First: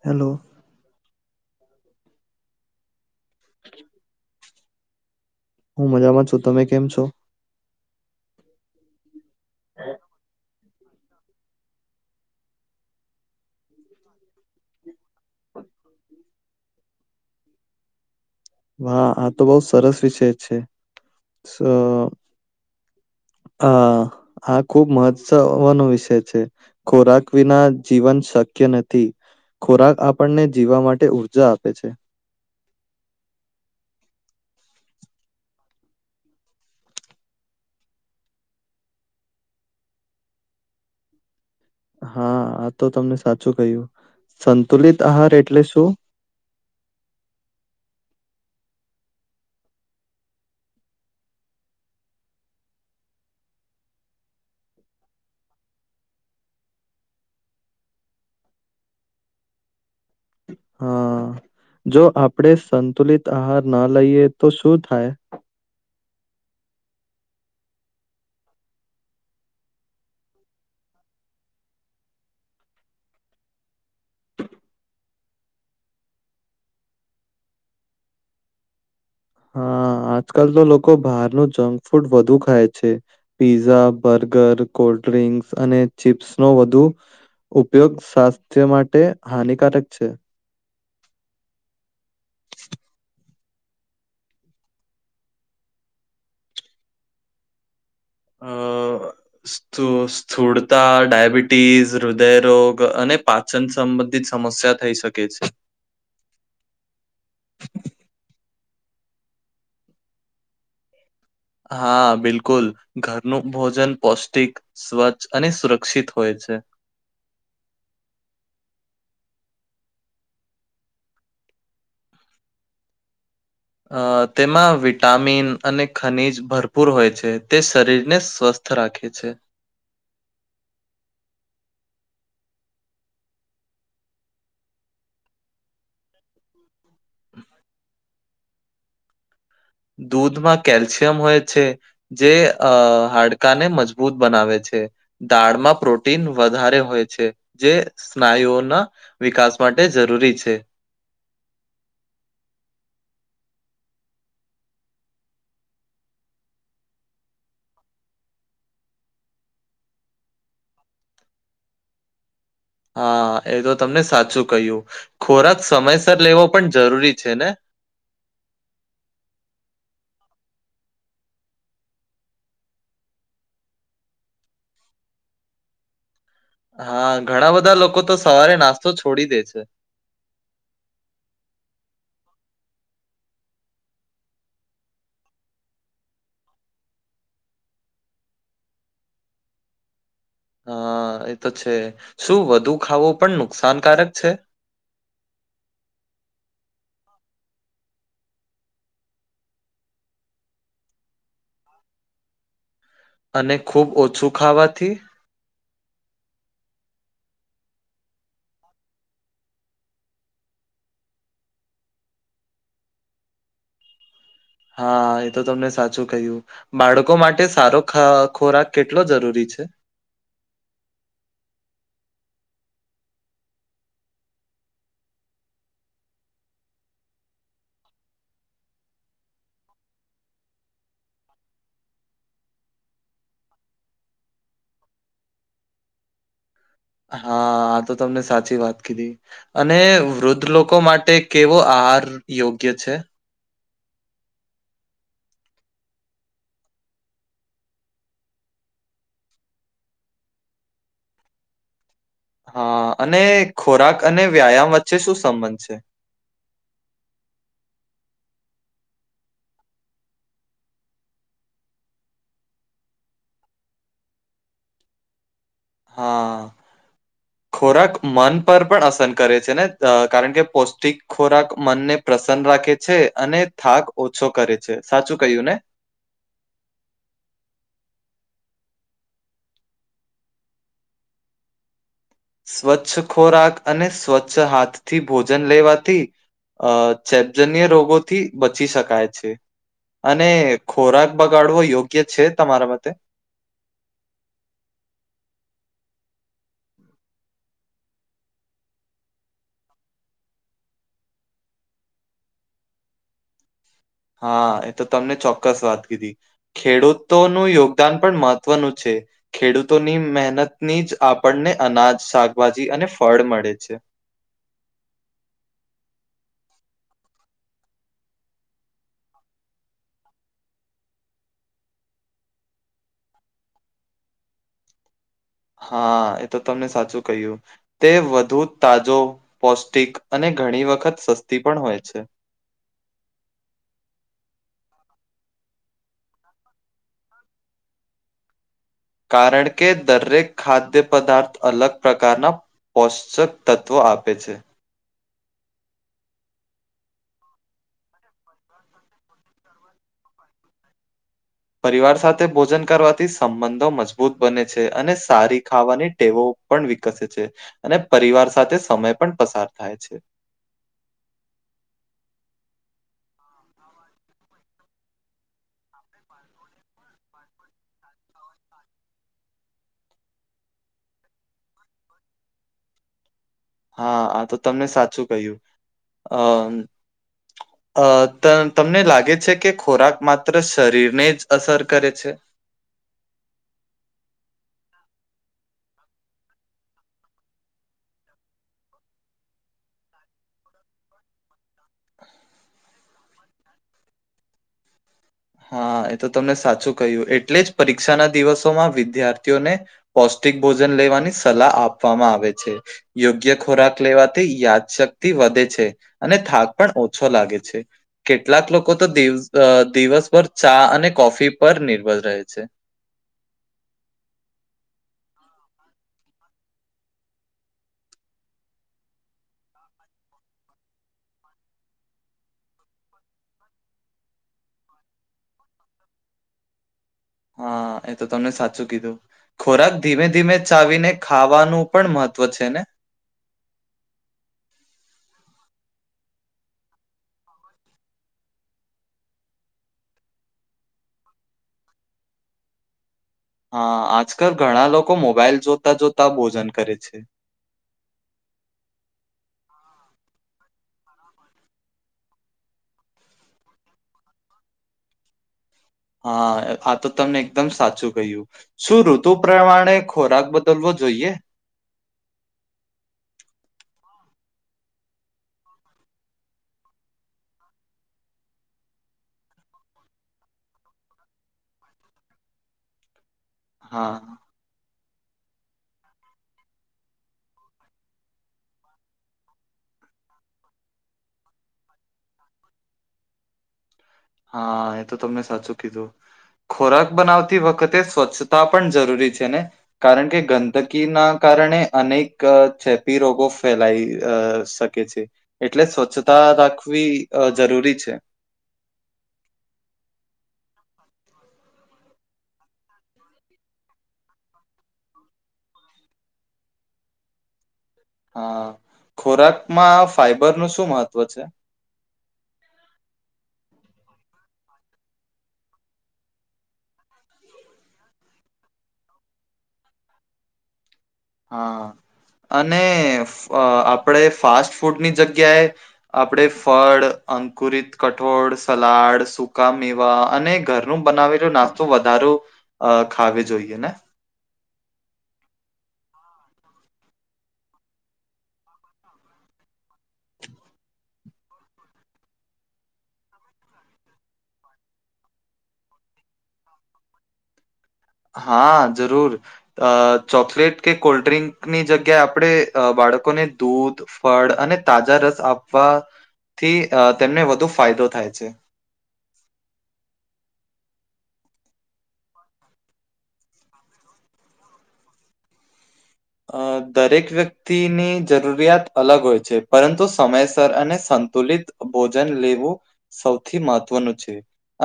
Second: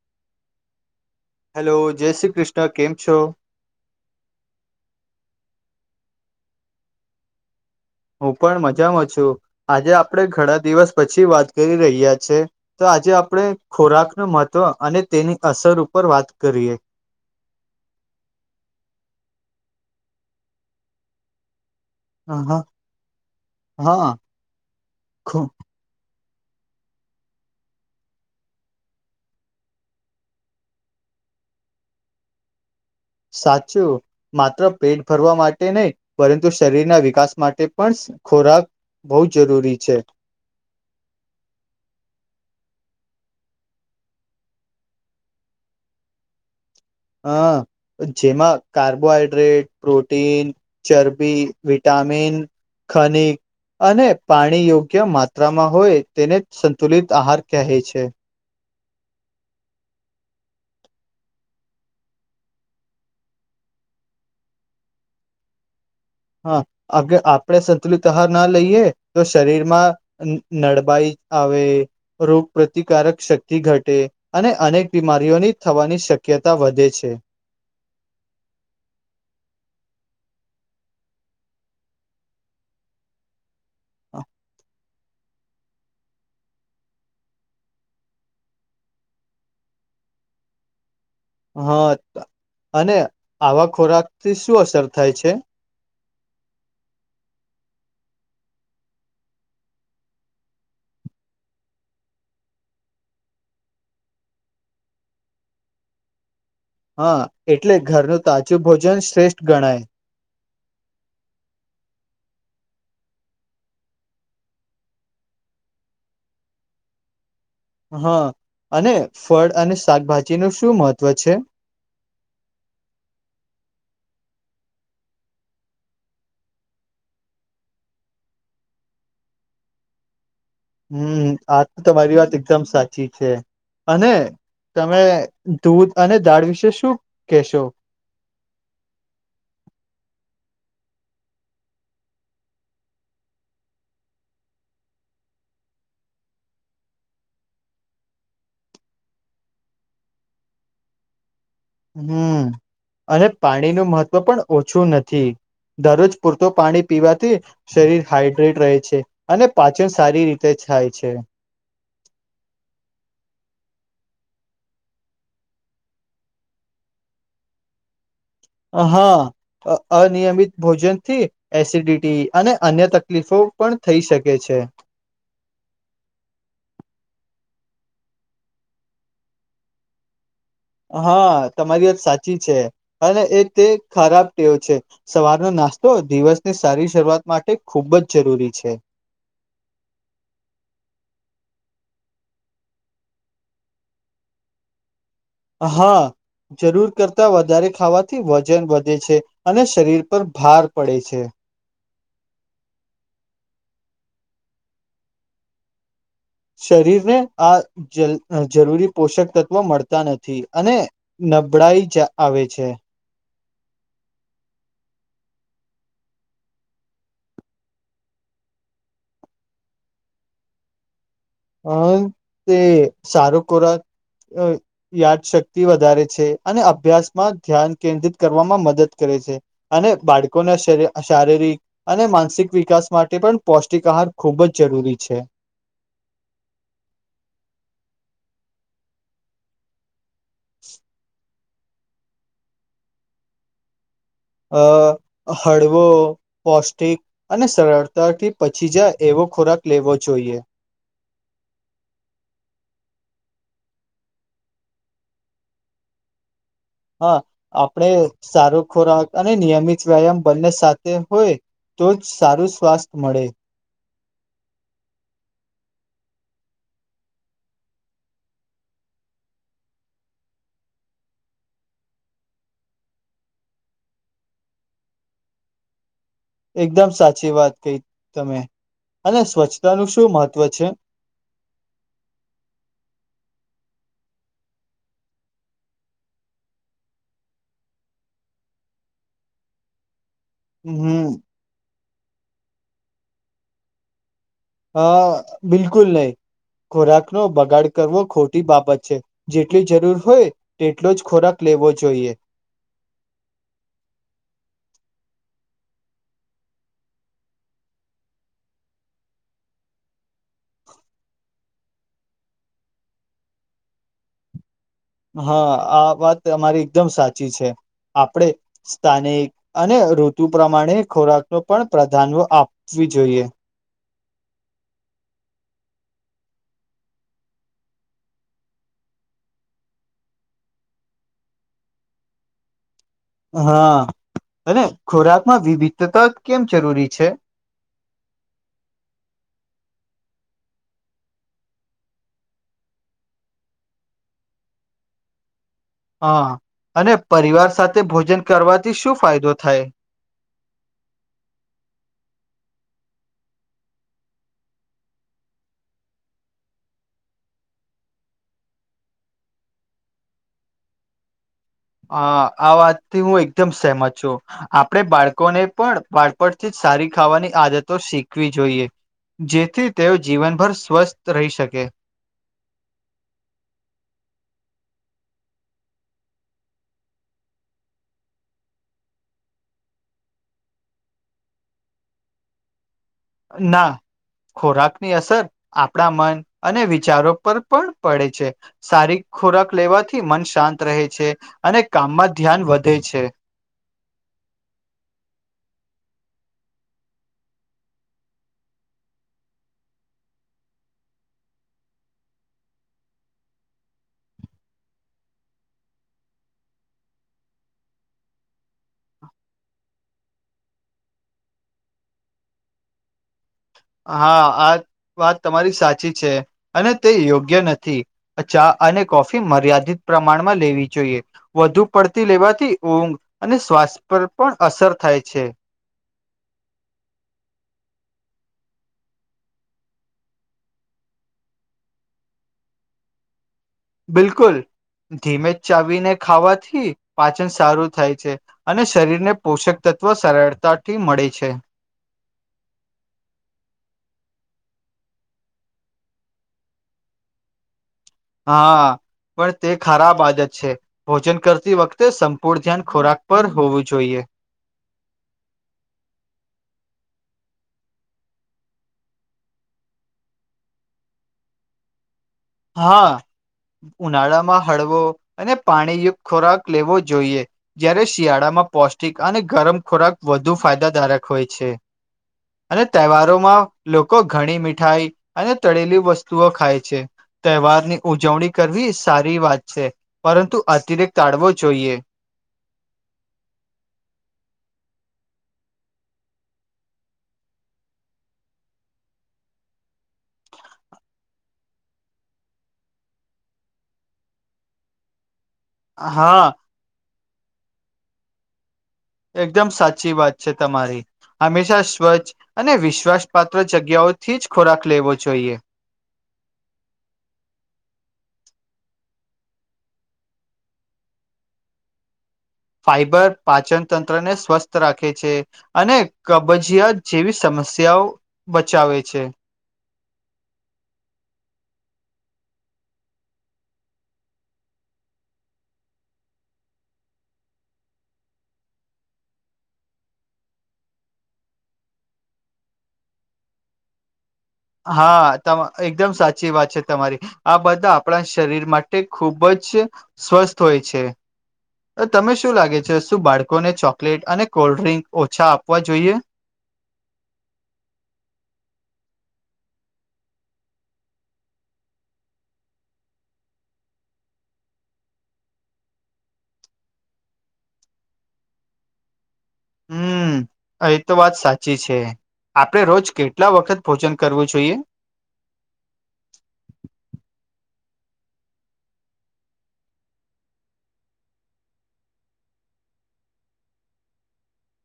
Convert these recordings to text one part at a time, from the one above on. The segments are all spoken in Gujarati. હેલો હેલો જય શ્રી કૃષ્ણ કેમ છો? હું મજામાં છું. તમે કેમ છો? હું પણ મજામાં છું આજે આપડે ઘણા દિવસ પછી વાત કરી રહ્યા છે. તો આજે આપણેે ખોરાક નુ મહત્ત્વ અને તેની અસર ઉપર વાત કરીએ. હા આ તો બહુ સરસ વિષય છે સ. હા હ હા આ ખુબ ખુ- મહત્વનો વિષય છે. ખોરાક વિના જીવન શક્ય નથી. ખોરાક આપણને જીવવા માટે ઉર્જા આપે છે. સાચું. માત્ર પેટ ભરવા માટે નહીં પરંતુ શરીરના વિકાસ માટે પણ ખોરાક બહુ જરૂરી છે. હા આ તો તમને સાચું ક્યું સંતુલિત આહાર એટલે શું હ જેમાં કાર્બોહાઈડ્રેટ પ્રોટીન ચરબી વિટામિન ખનિક અને પાણી યોગ્ય માત્રામાં હોય તેને સંતુલિત આહાર કહે છે. હા, જો આપડે સંતુલિત આહાર ના લઈએ તો શું થાય હા આગ આપણે સંતુલિત આહાર ના લઈએ તો શરીર માં નડબાઈ આવે રોગ પ્ર્રતિકારક શક્તિ ઘટે અને અનેક બીમારીઓની થવાની શક્યતા વધે છે. હા આજકાલ તો લોકો બહાર નુ જંક ફૂડ વધુ ખાય છે. પીઝા બર્ગર કોલ્ડ ડ્રિંક્સ અને ચીપ્સ નો વધુ ઉપયોગ સ્વાસ્થ્ય માટે હાનિકારક છે. હા અને આવા ખોરાક થી શું અસર થાય છે. અ. સ્ સ્થૂળતા ડાયાબિટીસ હૃદયરોગ અને પા વચન સંબંધિત સમસ્યા થઈ શકે છે. હા એટલે ઘરનું તાજું ભોજન શ્રેષ્ઠ ગણાય હા બિલકુલ ઘરનું ભોજન પૌષ્ટિક સ્વચ્છ અને સુરક્ષિત હોય છે. હા અને ફળ અને શાકભાજી નું શું મહત્વ છે. અ તેમાં વિટામિન અને ખનીજ ભરપૂર હોય છે તે શરીરને સ્વસ્થ રાખે છે. હમ આ તો તમારી વાત એકદમ સાચી છે. અને તમે દૂધ અને દાળ વિશે શું કેહેશો દૂધમાં કેલ્શિયમ હોય છે. જે અ હાડકાને મજબૂત બનાવે છે. દાળમાં પ્રોટીન વધારે હોય છે જે સ્નાયુઓના વિકાસ માટે જરૂરી છે. હમ અને પાણી નું મહત્વ પણ ઓછું નથી દરરોજ પૂરતો પાણી પીવાથી શરીર હાઈડ્રેટ રહે છે અને પાચન સારી રીતે થાય છે. હા એ તો તમને સાચું કહ્યું ખોરાક સમયસર લેવો પણ જરૂરી છે ને હા અ અનિયમિત ભોજન થી એસિડિટી અને અન્ય તકલીફો પણ થઈ શકે છે. હા ઘણા બધા લોકો તો સવારે નાસ્તો છોડી દે છે. હા તમારી વાત સાચી છે અને એ તે ખરાબ ટેવ છે. સવારનો નાસ્તો દિવસની સારી શરૂઆત માટે ખુબ જ જરૂરી છે. હા એ તો છે શું વધુ ખાવું પણ નુકસાનકારક છે. હા, જરૂર કરતા વધારે ખાવાથી વજન વધે છે, અને શરીર પર ભાર પડે છે. અને ખૂબ ઓછું ખાવાથી શરીર ને આ જરૂરી પોષક તત્વો મળતા નથી અને, નબળાઈ જા આવે છે. હા એ તો તમને સાચું કહ્યું. બાળકો માટે સારો ખોરાક કેટલો જરૂરી છે. હમ તે સારું ખોરાક, યાદશક્તિ વધારે છે અને અભ્યાસમાં ધ્યાન કેન્દ્રિત કરવામાં મદદ કરે છે. અને બાળકોને શરિ શારીરિક, અને માનસિક વિકાસ માટે પણ પૌષ્ટિક આહાર ખૂબ જ જરૂરી છ. હા આ તો તમે સાચી વાત કીધી અને વૃદ્ધ લોકો માટે, કેવો આહાર યોગ્ય છે? હળવો, પૌષ્ટિક, અને સરળતાથી પચી જાય એવો ખોરાક લેવો જોઈએ. હા અને ખોરાક અને વ્યાયામ વચ્ચે શું સંબંધ છે? હા આપણે સારો ખોરાક અને નિયમિત વ્યાયામ બંને સાથે હોય, તો જ સારું સ્વાસ્થ મળે. હા, ખોરાક મન પર પણ અસર કરે છે ને? કારણ કે પૌષ્ટિક, ખોરાક મનને પ્રસન્ન રાખે છે, અને થાક ઓછો કરે છે સાચું કહ્યું ને? એકદમ સાચી વાત કહી તમે અને સ્વચ્છતા નુ શું મહત્વ છે? સ્વચ્છ ખોરાક અને સ્વચ્છ હાથથી ભોજન લેવાથી, ચેપજન્ય રોગોથી બચી શકાય છે. અને હમ ખોરાક બગાડવો યોગ્ય છે? તમારા મતે, હા બિલકુલ નહીં ખોરાક નો બગાડ કરવો ખોટી બાબત છે. જેટલી જરૂર હોય તેટલો જ ખોરાક લેવો જોઈએ. હા એ તો તમે ચોક્કસ વાત કીધી. ખેડૂતોનું યોગદાન પણ મહત્વનું છે. ખેડૂતોની મહેનતથી જ આપણને અનાજ શાકભાજી અને ફળ મળે છે. હા આ વાત તમારી એકદમ સાચી છે, આપડે, સ્થાનિક અને ઋતુ પ્રમાણે ખોરાક નો પણ પ્રાધાન્ય આપવુ જોઈએ. હા એ તો તમે સાચું કહ્યું. તે વધુ તાજો, પૌષ્ટિક અને ઘણી વખત સસ્તી પણ હોય છે. હા અને ખોરાકમાં વિવિધતા કેમ જરૂરી છે? કારણ કે દરેક ખાદ્ય પદાર્થ અલગ પ્રકારના, પોષકતત્વ આપે છે. હા અને પરિવાર સાથે ભોજન કરવાથી શું ફાયદો થાય? પરિવાર સાથે ભોજન કરવાથી સંબંધો મજબૂત બને છે અને સારી ખાવાની ટેવો, પણ વિકસે છે અને પરિવાર સાથે સમય પણ પસાર થાય છે. હા આ વાતથી હું એકદમ સહેમત છું. આપણેે બાળકોને પણ બાળપણથી જ સારી ખાવાની આદતો શીખવવી જોઈએ. જેથી તેઓ જીવનભર સ્વસ્થ રહી શકે. હા આ તો તમને સાચું કહ્યું. અ તમને લાગે છે કે ખોરાક માત્ર શરીરને જ અસર કરે છે? ના. ખોરાકની અસર આપણા મન અને વિચારો પર પણ પડે છે. સારો ખોરાક લેવાથી મન શાંત રહે છે અને કામમાં ધ્યાન વધે છે. હા એ તો તમે સાચું કહ્યું એટલે જ પરીક્ષાના દિવસોમાં વિદ્યાર્થીઓને પૌષ્ટિક ભોજન લેવાની સલાહ આપવામાં આવે છે. યોગ્ય ખોરાક લેવાથી યાદશક્તિ વધે છે. અને થાક પણ ઓછો લાગે છે. કેટલાક લોકો તો દિવ દિવસ ભર ચા અને કોફી પર નિર્ભર રહે છે. હા આ વાત તમારી સાચી છે અને તે યોગ્ય નથી. ચા અને કોફી મર્યાદિત પ્રમાણમાં લેવી જોઈએ. વધુ પડતી લેવાથી ઊંઘ અને શ્વાસ પર પણ અસર થાય છે. હા એ તો તમે સાચું કીધું. ખોરાક ધીમે ધીમે ચાવીને ખાવાનું પણ મહત્વ છે ને? બિલકુલ ધીમે જ ચાવીને ખાવાથી પાચન સારું થાય છે. અને શરીર ને પોષક તત્વ સરળતાથી મળે છે. હા આજકાલ ઘણા લોકો મોબાઈલ જોતા જોતા ભોજન કરે છે. હા પણ તે ખરાબ આદત છે. ભોજન કરતી વખતે સંપૂર્ણ ધ્યાન ખોરાક પર હોવું જોઈએ. હા આ તો તમે એકદમ સાચું કહ્યું. શું ઋતુ પ્રમાણે ખોરાક બદલવો જોઈએ? હા ઉનાળામાં હળવો અને પાણીયુક્ત ખોરાક લેવો જોઈએ. જ્યારે શિયાળામાં પૌષ્ટિક અને ગરમ ખોરાક વધુ ફાયદાકારક હોય છે. અને તહેવારોમાં હા લોકો ઘણી મીઠાઈ અને તળેલી વસ્તુઓ ખાય છે. તહેવાર ની ઉજવણી કરવી સારી વાત છે પરંતુ અતિરેક ટાળવો જોઈએ. હા એ તો તમે સાચું કીધું. ખોરાક બનાવતી વખતે સ્વચ્છતા પણ જરૂરી છે ને? કારણ કે ગંદકીના કારણે અનેક અ ચેપી રોગો અ ફેલાય શક છે એટલે હા સ્વચ્છતા રાખવી જરૂરી છે. એકદમ સાચી વાત છે તમારી. હંમેશા સ્વચ્છ અને વિશ્વાસ પાત્ર જગ્યાએ થી જ ખોરાક લેવો જોઈએ. હા, ખોરાકમાં ફાઈબર નું શું મહત્વ છે? ફાઈબર પાચન તંત્ર ને સ્વસ્થ રાખે છે અને કબજીયાત જેવી સમસ્યાઓ બચાવે છે. હા અને આપણે ફાસ્ટ ફૂડની જગ્યાએ આપણે ફળ, અંકુરિત કઠોળ, સલાડ, સૂકા મેવા અને ધર નો બનાવેલો તો નાસ્તો વધારો ખાવે જોઈએ ને? હા એકદમ સાચી વાત છે તમારી. આ બધા આપણા શરીર માટે ખૂબ જ સ્વસ્થ હોય છે. તને શું લાગે છે શું બાળકોને ચોકલેટ અને કોલ્ડ્રિંકસ ઓછા આપવા જોઈએ? હા જરૂર. અ ચોકલેટ કે કોલ્ડ્રિંકસની જગ્યાએ આપણે બાળકોને દૂધ ફળ અને તાજા રસ આપવા થી તેમને વધુ ફાયદો થાય છે. હમ્મ. એ તો વાત સાચી છે, આપણે રોજ કેટલા વખત ભોજન કરવું જોઈએ? અ દરેક વ્યક્તિની જરૂરિયાત અલગ હોય છે, પરંતુ સમયસર અને સંતુલિત ભોજન લેવું સૌથી મહત્વનું છે,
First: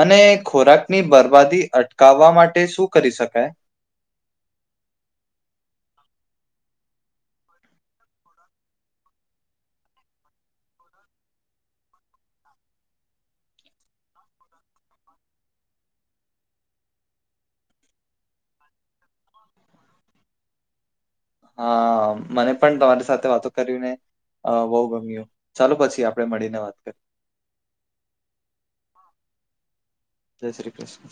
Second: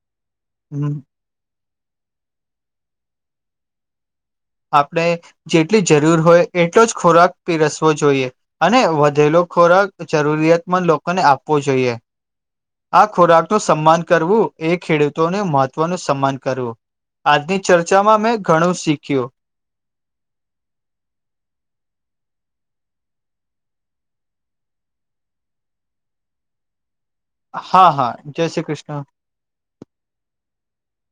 અને ખોરાક હમ. ની બરબાદી અટકાવવા માટે શું કરી શકાય? આપણે જેટલી જરૂર હોય, એટલો જ ખોરાક પીરસવો જોઈએ. અને વધેલો ખોરાક જરૂરિયાતમંદ લોકોને આપવો જોઈએ. આ ખોરાક નું સન્માન કરવું, એ ખેડૂતોને મહત્વનું સન્માન કરવું. આજની ચર્ચામાં મેં ઘણું શીખ્યું. હા, મને પણ તમારી સાથે વાતો કરવી ને બહુ ગમ્યું, ચાલો પછી આપણે મળીને વાત કરી. હા, હા, જય શ્રી કૃષ્ણ. જય શ્રી કૃષ્ણ.